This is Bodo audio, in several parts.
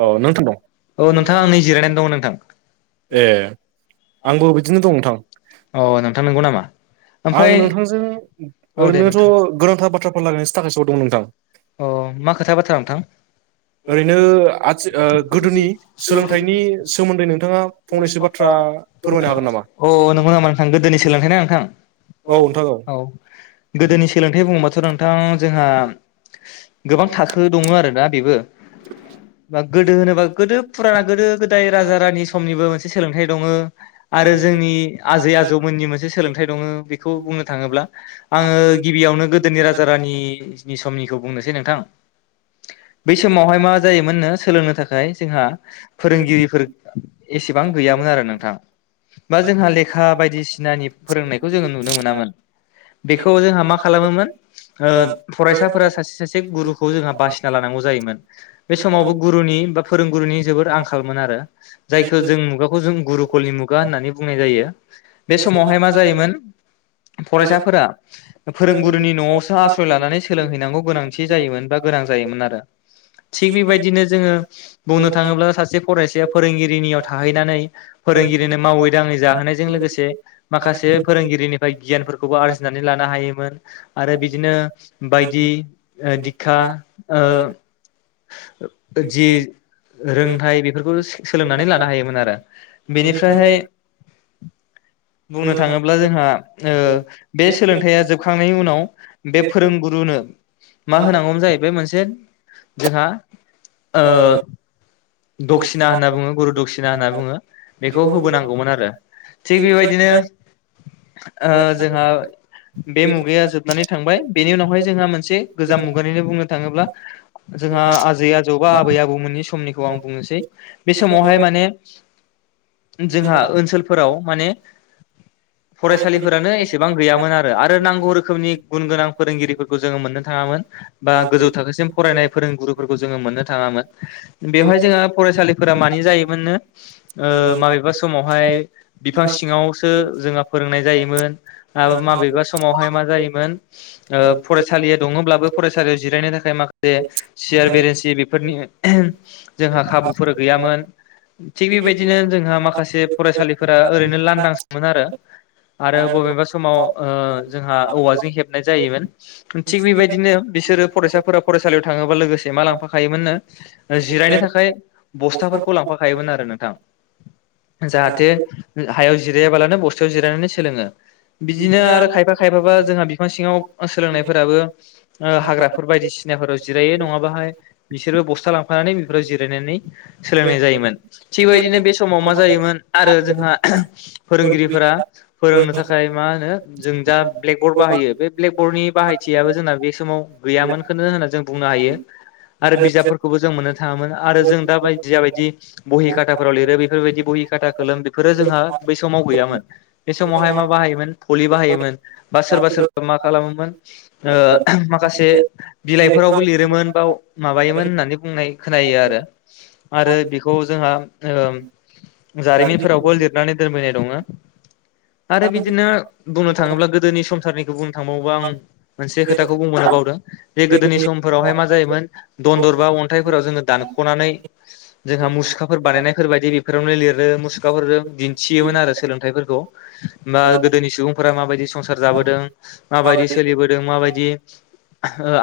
औ नोंथांबाय औ नोंथां आं [unintelligible] नै जिरायनानै दङ नोंथां ए [unintelligible] अ बिदिनो दं नोंथां नोंथां नोंगौ नामा? आं ओमफ्राय नोंथांजों औ दे ओरैनोथ' नोंथां गोनांथार बाथ्राफोर लारायनोसो थाखायसो हरदोंमोन नोंथां। अ मा खोथा बाथ्रा नोंथां? ओरैनो आथि ओ गोदोनि सोलोंथाइनि सोमोन्दै नोंथाङा फंनैसो बाथ्रा फोरमायनो हागोन नामा अ नोंगौ नामा नोंथां गोदोनि सोलोंथाइना नोंथां औ औ गोदोनि सोलोंथाइ बुङोबाथ' नोंथां जोंहा गोबां थाखो दङो आरो दा बेबो। बा गोदो होनोबा गोदो फुराना गोदो गोदाय राजा रानि समनिबो मोनसे सोलोंथाइ दङ आरो जोंनि आजै आजौमोननि मोनसे सोलोंथाइ दङो बेखौ बुंनो थाङोब्ला आंङो गिबियावनो गोदोनि राजा रानिनि समनिखौ बुंनोसै नोंथां। बै समावहाय मा जायोमोननो सोलोंनो थाखाय जोंहा फोरोंगिरिफोर एसेबां गैयामोन आरो नोंथां। बा जोंहा लेखा बायदिसिनानि फोरोंनायखौ जोङो नुनो मोनामोन। बेखौ जोंहा मा खालामोमोन ओ फरायसा फोरा सासे सासे गुरुखौ जोंहा बासिना लानांगौ जायोमोन। बे समावबो गुरुनि बा फोरोंगुरुनि जोबोद आंखालमोन आरो जायखो जों मुगाखो जों गुरु कलनि मुगा होननानै बुंनाय जायो। बे समावहाय मा जायोमोन फरायसाफोरा फोरोंगुरुनि न'आवसो आस्रय लानानै सोलोंहैनांगौ गोनांथि जायोमोन बा गोनां जायोमोन आरो थिग बेबायदिनो जोङो बुंनो थाङोब्ला सासे फराय फोरोंगिरिनियाव थाहैनानै फोरोंगिरिनो मावै दाङै जाहोनायजों लोगोसे माखासे फो रोंगिरिनिफाय गियानफोरखौबो आरजिनानै लानो हायोमोन आरो बिदिनो बायदि ओ दिखा ओ जि रोंथाय बेफोरखौ सो-सोलोंनानै लानो हायोमोन आरो। बेनिफ्रायहाय बुंनो थाङोब्ला जोंहा ओ बे सोलोंथाइया जोबखांनायनि उनाव बे फोरोंगुरुनो मा होनांगौमोन जाहैबाय मोनसे जोंहा ओ दक्सिना होनना बुङो, गुरु दक्सिना होनना बुङो, बेखौ होबोनांगौमोन आरो। थिग बेबायदिनो ओ जोंहा बे मुगाया जोबनानै थांबाय। बेनि उनावहाय जोंहा मोनसे गोजाम मुगानिनो बुंनो थाङोब्ला जोंहा आजै आजौ बा आबै आबौमोननि समनिखौ आं बुंनोसै। बे समावहाय माने जोंहा ओनसोलफोराव माने फरायसालिफोरानो एसेबां गैयामोन आरो आरो नांगौ रोखोमनि गुन गोनां फोरोंगिरिफोरखौ जोङो मोननो थाङामोन बा गोजौ थाखोसिम फरायनाय फोरोंगुरुफोरखौ जोङो मोननो थाङामोन। बेवहाय जोंहा फरायसालिफोरा मानि जायोमोननो ओ माबेबा समावहाय बिफां सिङावसो जोंहा फोरोंनाय जायोमोन आबो माबेबा समावहाय मा जायोमोन ओ फरायसालिया दङब्लाबो फरायसालियाव जिरायनो थाखाय माखासे सियार बेरेन्सि बेफोरनि जोंहा खाबुफोर गैयामोन। थिग बेबायदिनो जोंहा माखासे फरायसालिफोरा ओरैनो लांदांसोमोन आरो। आरो बबेबा समाव ओ जोंहा औवाजों हेबनाय जायोमोन। थिग बेबायदिनो बिसोरो फरायसाफोरा फरायसालियाव थाङोबा लोगोसे मा लांफाखायोमोननो जिरायनो थाखाय बस्थाफोरखौ लांफाखायोमोन आरो नोंथां। जाहाथे हायाव जिरायाबालानो बस्थायाव जिरायनानै सोलोङो। बिदिनो आरो खायफा खायफाबा जोंहा बिफां सिङाव सोलोंनायफोराबो हाग्राफोर बायदिसिनाफोराव जिरायो नङाबाहाय बिसोरबो बस्था लां फानानै बेफोराव जिरायनानै, सोलोंनाय जायोमोन। थिग बेदिनो बे समाव मा जायोमोन आरो जोंहा फोरोंगिरिफोरा फोरोंनो थाखाय मा होनो जों जा ब्लेकबर्ड बाहायो, बे ब्लेकबर्डनि बाहायथियाबो जोंना बे समाव गैयामोनखौनो होनना जों बुंनो हायो। आरो बिजाबफोरखौबो जों मोननो थाङामोन आरो जों दा बायदि जाबायदि बहि खाथाफोराव लिरो बेफोरबायदि बहि, खाथा, खोलोम बेफोरो जोंहा बै समाव गैयामोन। बे समावहाय मा बाहायोमोन फलि बाहायोमोन बा सोरबा सोर मा खालामोमोन ओ माखासे बिलाइफोरावबो लिरोमोन बा माबायोमोन होननानै बुंनाय खोनायो आरो। आरो बेखौ जोंहा ओ जारिमिनफोरावबो लिरनानै दोनबोनाय दङो। आरो बिदिनो बुंनो थाङोब्ला गोदोनि संसारनि बुंनो थांबावोबा आं मोनसे खोथाखौ बुंबावनो बावदों। जे गोदोनि समफोरावहाय मा जायोमोन दनदर बा अन्थाइफोराव जोङो दानख'नानै जोंहा मुसुखाफोर बानायनायफोर बायदि बे फोरावनो लिरो। मु सुखाफोरजों दिन्थियोमोन आरो सोलोंथाइफोरखौ बा गोदोनि सुबुंफोरा माबायदि संसार जाबोदों माबायदि सोलिबोदों, माबायदि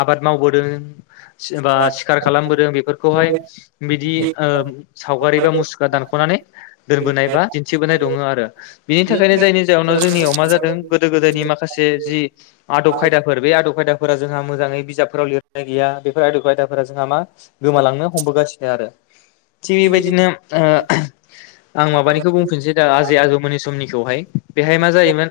आबाद मावबोदों [unintelligible] सिखार खालामबोदों बेफोरखौहाय बिदि ओ सावगारि बा मुसुखा दान ख'नानै दोनबोनाय बा दिन्थिबोनाय दङ आरो बिनि थाखायनो जायनि जाहोनाव जोंनियाव मा जादों गो दो गोदोयनि माखासे जि आदब खायदाफोर बे आदब खायदा फोरा जोंहा मोजाङै बिजाबफोराव लिरनाय गैया बेफोर आयदाखौ आयदाफोरा जोंहा मा गोमालांनो हमबोगासिनो आरो। थिग बेबायदिनो [unintelligible] आं माबानिखौ बुंफिनसै दा आजै आजौमोननि समनिखौहाय। बेहाय मा जायोमोन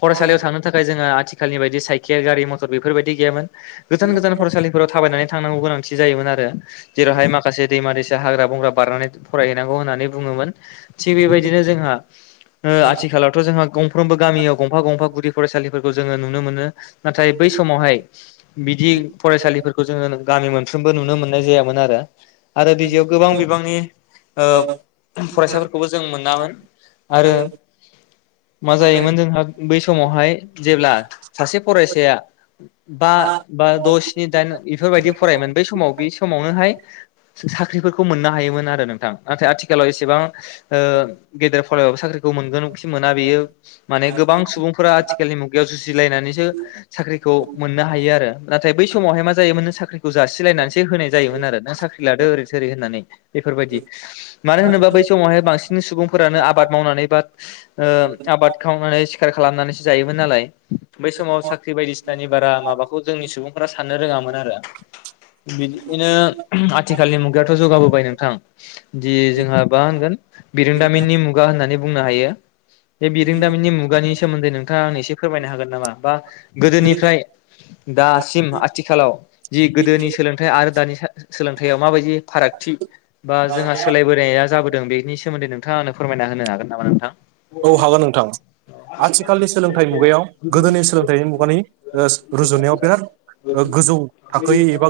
फरायसालियाव थां नो थाखाय जोङो आथिखालनि बायदि साइकेल गारि मथर बेफोरबायदि गैयामोन। गोजान गोजान फरायसालिफोराव थाबायनानै थांनांगौ गोनांथि जायोमोन आरो जेरावहाय माखासे दैमा दैसा हाग्रा बंग्रा बारनानै फरायहैनांगौ होननानै बुङोमोन। थिग बेबायदिनो जोंहा ओ आथिखालावथ' जोंहा गंफ्रोमबो गामियाव गंफा गंफा गुदि फरायसालिफोरखौ जोङो नुनो मोनो। नाथाय बै समावहाय बिदि फरायसालिफोरखौ जोङो गामि मोनफ्रोमबो नुनो मोननाय जायामोन आरो। आरो बिदियाव गोबां बिबांनि ओ फरायसाफोरखौबो जों मोनामोन। आरो मा जायोमोन जोंहा बै समाव जेब्ला सासे फरायसाया बा बा द' स्नि दाइन इफोरबायदि फरायोमोन बै समाव बे समावनोहाय साख्रिफोरखौ मोननो हायोमोन आरो नोंथां नाथाय आथिखालाव एसेबां ओ गेदेर फरायबाबो साख्रि खौ मोनगोनखि मोना बेयो माने गोबां सुबुंफोरा आथिखालनि मुगायाव जुजिलायनानैसो साख्रि खौ मोननो हायो आरो नाथाय बै समावहाय मा जायोमोन नों साख्रिखौ जासिलायनानैसो होनाय जायोमोन आरो नों साख्रि लादो। ओरै थोरै होननानै बेफोरबायदि मानो होनोबा बै समावहाय बांसिन। सुबुंफोरानो आबाद मावनानै बा ओ आबाद खालामनानै सिखार खालामनानैसो जायोमोन नालाय। बै समाव साख्रि बायदिसिनानि बारा माबाखौ जोंनि सुबुंफोरा साननो रोङामोन आरो। बिदिनो आथिखालनि मुगायावथ' जौगाबोबाय नोंथां दि जोंहा मा होनगोन बिरोंदामिननि मुगा होननानै बुंनो हायो बे बिरोंदामिननि मुगानि सोमोन्दै नों आं एसे फोरमायनो हागोन नामा बा गोदोनिफ्राय दासिम आथिखालाव जि गोदोनि सोलोंथाइ आरो दानि सोलोंथायाव माबायदि फारागथि बा जोंहा सोलायबोनाया जाबोदों बे बिनि सोमोन्दै नोंथाङा फोरमायना होनो हागोन नामा नोंथां। औ हागोन नोंथां आथिखालनि सोलोंथाइ मुगायाव गोदोनि सोलोंथाइ मुगानि ओ रुजुनायाव बिराद ओ गोजौ थाखोयै एबा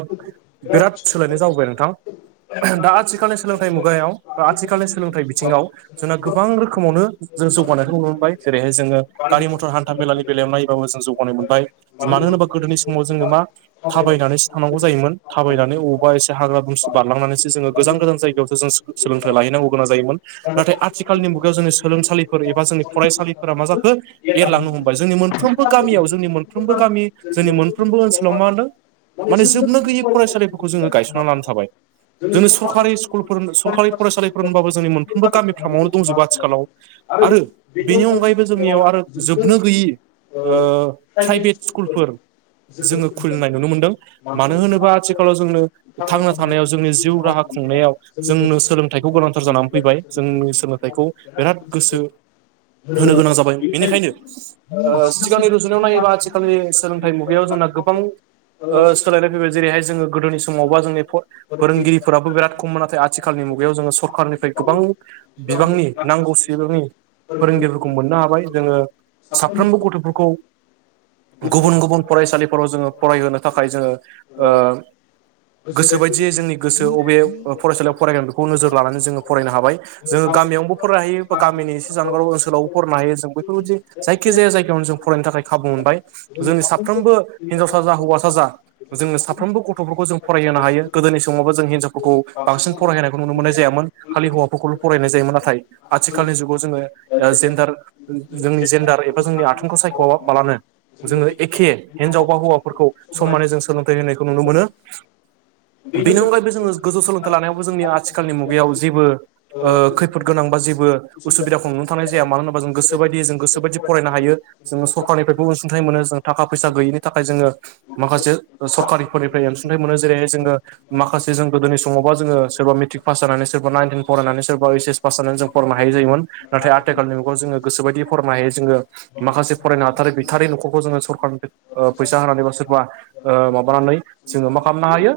बिराद सोलायनाय जाबोबाय नोंथां। दा आथिखालनि सोलोंथाइ मुगायाव बा आथिखालनि सोलोंथाइ बिथिङाव जोंना गोबां रोखोमावनो जों जौगानायखौ नुनो मोनबाय जेरैहाय जोङो गारि मथर हान्था मेलानि बेलायाव नायबाबो जों जौगानाय मोनबाय मानो होनोबा गोदोनि समाव जोङो मा थाबायना थांनांगौ जायोमोन थाबायनानै अबावबा एसे हाग्रा बुमस बारलांनानैसो जोङो गोजान गोजान जायगायाव जों सोलोंथाइ लाहैनांगौ गोनां जायोमोन नाथाय आथिखालनि मुगायाव जोंनि सोलोंसालिफोर एबा जोंनि फरायसालिफोरा मा जाखो एरलांनो हमबाय जोंनि मोनफ्रोमबो गामियाव जोंनि मोनफ्रोमबो गामि जोंनि मोनफ्रोमबो ओनसोलाव मा होनदों। माने जोबनो गैयै फरायसालिफोरखौ जोङो गायसनना लानो थाबाय। जोंनि सरकारि स्कुलफोर सरकारि फरायसालिफोर होनबाबो जोंनि मोनफ्रोमबो गामिफ्रामावनो दंजोबो आथिखालाव आरो बेनि अनगायैबो जोंनियाव आरो जोबनो गैयि ओ प्राइभेट स्कुलफोर जोङो खुुलिनाय नुनो मोनदों मानो होनोबा आथिखालाव जोंनो थांना थानायाव जोंनि जिउ राहाखौ खुंनायाव जोंनो सोलोंथाइखौ गोनांथार जानानै फैबाय जोंनि सोलोंथाइखौ बिराद गोसो होनो गोनां जाबाय। बेनिखायनो ओ सिगांनि रुजुनायाव नायोबा आथिखालनि सोलोंथाइ मुगायाव जोंना गोबां ओ सोलायनाय फैबाय जेरैहाय जोङो गोदोनि समावबा जोंनि [unintelligible] फोरोंगिरिफोराबो बिराद खममोन नाथाय आथिखालनि मुगायाव जोङो सरखारनिफ्राय गोबां बिबांनि नांगौ सिबांनि फोरोंगिरिफोरखौ मोननो हाबाय जोङो साफ्रोमबो गथ'फोरखौ गुबुन गुबुन फरायसालिफोराव जोङो फरायहोनो थाखाय जोङो ओ गोसो बायदियै जोंनि गोसो अबे ओ फरायसालियाव फरायगोन बेखौ नोजोर लानानै जोङो फरायनो हाबाय जोङो। गामियावबो फरायनो हायो बा गामिनि एसे जानगाराव ओनसोलावबो फरायनो हायो जोंबो औ दि जायखिजाया जायगायावनो जों फरायनो थाखाय खाबु मोनबाय जोंनि साफ्रोमबो हिनजावसा जा हौवासा जा जोङो साफ्रोमबो गथ'फोरखौ जों फरायहोनो हायो गोदोनि समावबो जों हिनजावफोरखौ बांसिन फरायहोनायखौ नुनो मोनो। जायामोन खालि हौवाफोरखौल' फरायनाय जायोमोन नाथाय आथिखालनि जुगाव जोङो जेन्डार जोंनि जेन्डार एबा जोंनि आथोनखौ सायख'वाबालानो जोङो एखे हिनजावबा हौवाफोरखौ समानै जों सोलोंथाइ होनायखौ नुनो मोनो। बेनि अनगायैबो जोङो गोजौ सोलोंथाइ लानायावबो जोंनि आथिखालनि मुगायाव जेबो ओ खैफोद गोनां जेबो उसुबिदाखौ नुनो‌ थांनाय जाया मानो होनबा जों जों गोसोबायदि जों गोसोबायदि फरायनो हायो जोङो सरखारनिफ्रायबो अनसुंथाइ मोनो जों थाखा फैसा गैयिनि थाखाय जोङो माखासे सरकारिफोरनिफ्राय अनसुंथाइ मोनो जेरैहाय जोङो माखासे जों गोदोनि समावबा जोङो मेट्रिक पास जानानै सोरबा नाइन टेन फरायनानै सोरबा इस एस पास जानानै फरायनो हायै जायोमोन नथाय आथिखालनि मुगाव जोङो गोसोबायदि फरायनो हायोै जोङो माखासे फरायनो हाथार गैथारि न'खरखौ जोङो सरखारनिफ्राय ओ फैसा होनानै बो एबा ओ माबानानै जोङो मा खालामनो हायो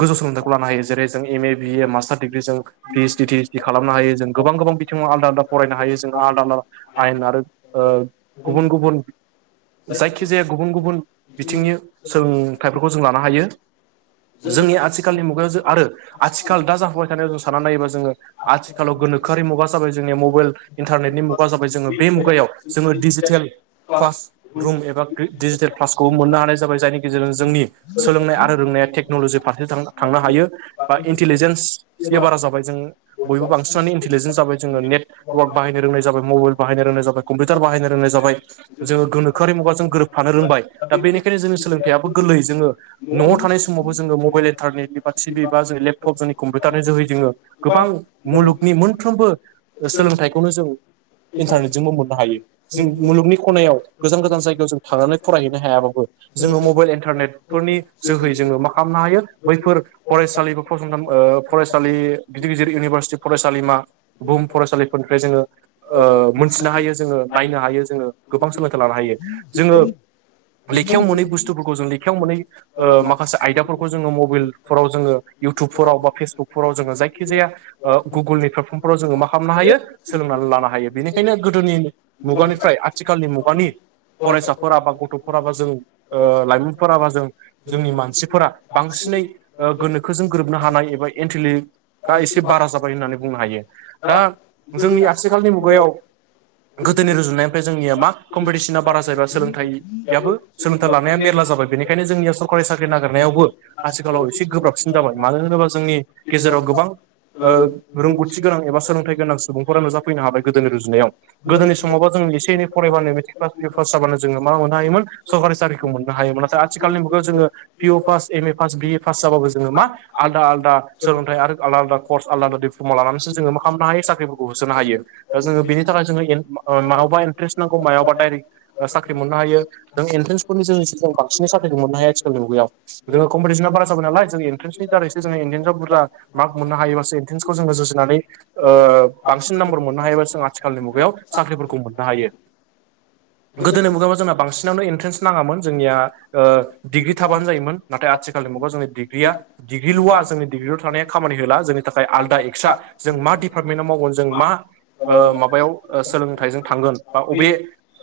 गोजौ सोलोंथाइखौ लानो हायो जेरै जों एम ए बिए मा मास्टार दिग्रि जों पिइस डि थिइसडि खालामनो हायो गोबां गोबां बिथिाव आद आदा फरायनो हायो जों आलदा आलदा आयेन आरो ओ गुबुन गुबुन जायखिजाया गुबुन गुबुन बिथिंनि सोलोंथाइफोरखौ जों लानो हायो‌ जोंनि आथिखालनि मुगायाव जों आरो आथिखाल दा जाखोबाय थानायाव जों साननानै नायोबा जोङो आथिखालाव गोब गोनोखोआरि मुगा जाबाय जोंनिया मबाइल इन्टारनेटनि मुगा जाबाय जोङो बे मुगायाव जोङो डिजिटेल क्लास रुम एबा डिजिटेल क्लासखौबो मोननो हानाय जाबाय जायनि गेजेरजों जोंनि सोलोंनाय आरो रोंनाय टेक्न'लजि फारसे थांनो हायो बा इन्टेलिजेन्स बारा जाबाय जों बयबो बांसिन इन्टेलिजेस जाबाय जोङो नेट [unintelligible] मबाइल बाहायनो रोंनायाब क्पिउटार बाहायनो रोंनाय जाबाय जोंङो गोनोआरि मुगाजों गोरोबफानो रोंबाय दा बेनि बेखायनो जों सोलोंथथाययो गोरलै जो न'आव थानाय समावबो जोङो मबाइल इनतारनेट बा टि भि बा जों लेपटप जोंनि कम्पिउटारनि जोहै जोङो गोबां मुलुगनि मोनफ्रोमबो सोलोंथाइखौनो जों इन्टारनेटजोंबो मोननो हायो जों मुलुगनि खनायाव गोजान गोजान जायगायाव जों थांनानै फरायहैनो हाया बाबो जोङो मबाइ इन्टारनेत फोरनि जोहै जोङो मा खालामनो हायो बैफोर फरायसालि फसं थान फरायसालि गिदिर गिदिर इउनिभारसिटि फरायसालिमा बुहुम फरायसालिफोरनि ओ मोनथिनो हायो जोङो नायनो हायो जोङो गोबां सोलोंथाइ लानो हायो जोङो लेखायाव मोनै बुस्थुफोरखौ जों लेखायाव मोनै ओ माखासे आयदाफोरखौ जोङो मबाइलफोराव जोङो इउटुबफोराव बा फेसबुकफोराव जोङो जायखिजाया ओ गुगोलनि प्लेटफर्मफोराव जोङो मा खालामनो हायो। सोलोंनानै लानो [unintelligible] हायो बेनिखायनो गोदोनि मुगानिफ्राय आथिखालनि मुगानि फरायसाफोराबा गथ'फोराबा जों ओ लाइमोनफोरा बा जों जोंनि मानसिफोरा बांसिन सिनै ओ गोनोखोजों गोरोबनो हानाय एबा एन्टिलिकआ एसे बारा जाबाय होननानै बुंनो हायो। दा जोंनि आथिखालनि मुगायाव गोदोनि रुजुनायनिफ्राय जोंनिया मा कम्पिटिसना बारा जायोबा सोलोंथाइयाबो सोलोंथाइ लानाया मेरला जाबाय बेनिखायनो जोंनि सरकारि साख्रि नागिरनायावबो आथिखालाव एसे गोब्राबसिन जाबाय मानो होनोबा जोंनि गे जेराव गोबां अ रोंगौथि गोनां एबा सोलोंथाइ गोनां सुबुंफोरा नुजाफै नोहाबाय गोदोनि रुजुनायाव गोदोनि समावबा जों इसे एनै फरायबानो मेट्रक पास बि ए पास जाबानो जोङो मा मोननो हायोमोन। सरकारि साख्रिखौ मोननो हायोमोन नाथाय आथिखालनि मुगायाव जोङो पिअ फास, M A pass B A pass जाबो जोङो मा आलदा आलदा सोलोंथाइ आरो आलदा आलदा कर्स आलद आलदा दिप्लमा लानानैसो जोङो मा खालामनो हायो साख्रिफोरखौ होसोनो हायो। दा जोङो बेनि थाखाय जोङो माहावबा इन्ट्रेस्ट नांगौ मायावबा डाइरेक्ट साख्रि मोननो हायो जों एन्ट्रेनसफोरनि जों बांसिन साख्रिखौ मोननो हाया आथिखालनि मुगायाव जोङो कम्पिटिसना बारा जाबाय नाय जों एन्ट्रन्सनि दारै सो जोङो इन्ट्रेनसाव बुर्जा मार्क मोननो हायोबासो इन्ट्रेनसखौ जोङो जुजिनानै ओ बांसिन आ आथिखालनि मुगायाव साख्रिफोरखौ मोननो हायो। गोदोनि मुगायावाव जोंना बांसिनावनो एन्ट्रेन्स नाङामोन जोंनिया ओ डिग्रि थाबानो जायोमोन नाथाय आथिखाल मुग जोंनि दिग्रिया दिग्रिलआ जोंनि दिग्रिल थानाया खामानि होला जोंनि थाखाय आलदा एकत्रा जों मा डिपार्टमेन्टआव माव गोन जों मा माबायाव सोलोंथाइजों थांगोन बा बबे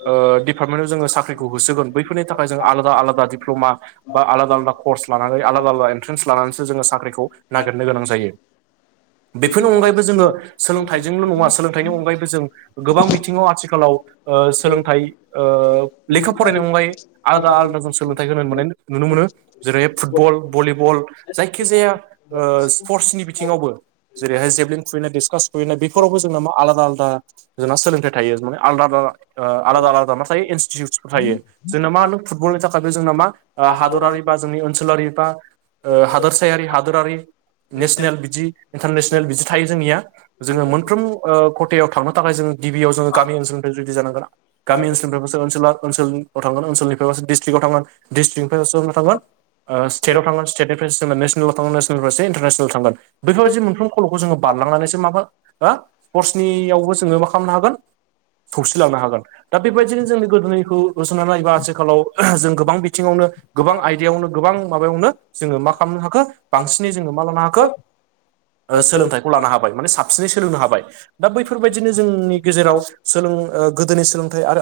ओ दिपार्टमेन्टआव जोङो साख्रिखौ होसोगोन बैफोरनि थाखाय जों आलादा आलादा डप्ल'मा बा आलादा आलादा कर्स लानानै आलादा आलादा एन्ट्रेन्स लानानैसो जोङो साख्रिखौ नागिरनो गोनां जायो बेफोरनि अनगायैबो जोङो। सोलोंथाइजोंल' नङा सोलोंथाइनि अनगायैबो जों गोबां बिथिङाव आथिखालाव अ सोलों थाय लेखा फरायनाय अगायै आलादा आलादा जों सोलोंथाइखौ होनो मोननाय नुनो मोनो जेरै फुटबल भलिबल जायखि जाया अ स्पर्सनि बिथिङावबो जेरैहाय जेबलिन खुुबैनाय डिसकास खुबैनाय बेफोरावबो जोंना मा आलादा आलादा जोंना सोलोंथाइ थायो माने आलादा आलदा अ आलादा आलादा मा थायो इनस्टिटिउटसफोर थायो जोंना मा होनो फुटबलनि थाखाय जोंना मा हादरारि बा जोंनि ओनसोलारि बा हादोरसायारि हादोरारि। नेसनेल बिदि इन्टारनेसनेल बिदि थायो जोंनिया। जोङो मोनफ्रोम खथायाव थांनो थाखाय जोङो गिबियाव जोङो गामि ओनसोलनिफ्राय जुदि जानांगोना। गामि ओनोलनिफ्रायबोासो ओसोला ओसोलाव थांगोन ओनसोलनिफ्रायबासो डस्ट्रिक्कआव थांगोन डिस्ट्रिक्टनिफ्रायबसो थागोन। स्टेटाव थांगोन स्टेटनिफ्राय जोङो नेसनेल थांगोन नेसनेलनिासो इन्टारनेसनेल थांगोन बेफोरबायदि मोनफ्रोम खल' जो बारलांनानैसो माबा हो स्पर्टसनियावबो जोङो मा खालामनो हागोन। सौसिलांनो हागोन दा बेबायदिनो जोंनि गोदोनिखौ रुजोननानै नायबा आथिखालाव जों गोबां बिथिङावनो गोां आयदायावनो गोबां माबायावनो जोङो मा खालामनो हाखो बांसिनै जोङो मा लानो हाखो। सोलोंथाइखौ लानो हाबाय माने सा हाबसिनै सोलोंनो हाबाय दा बैफोरबायदिनो जोंनि गेजेराव सों गोदोनि सोलोंथाइ आरो।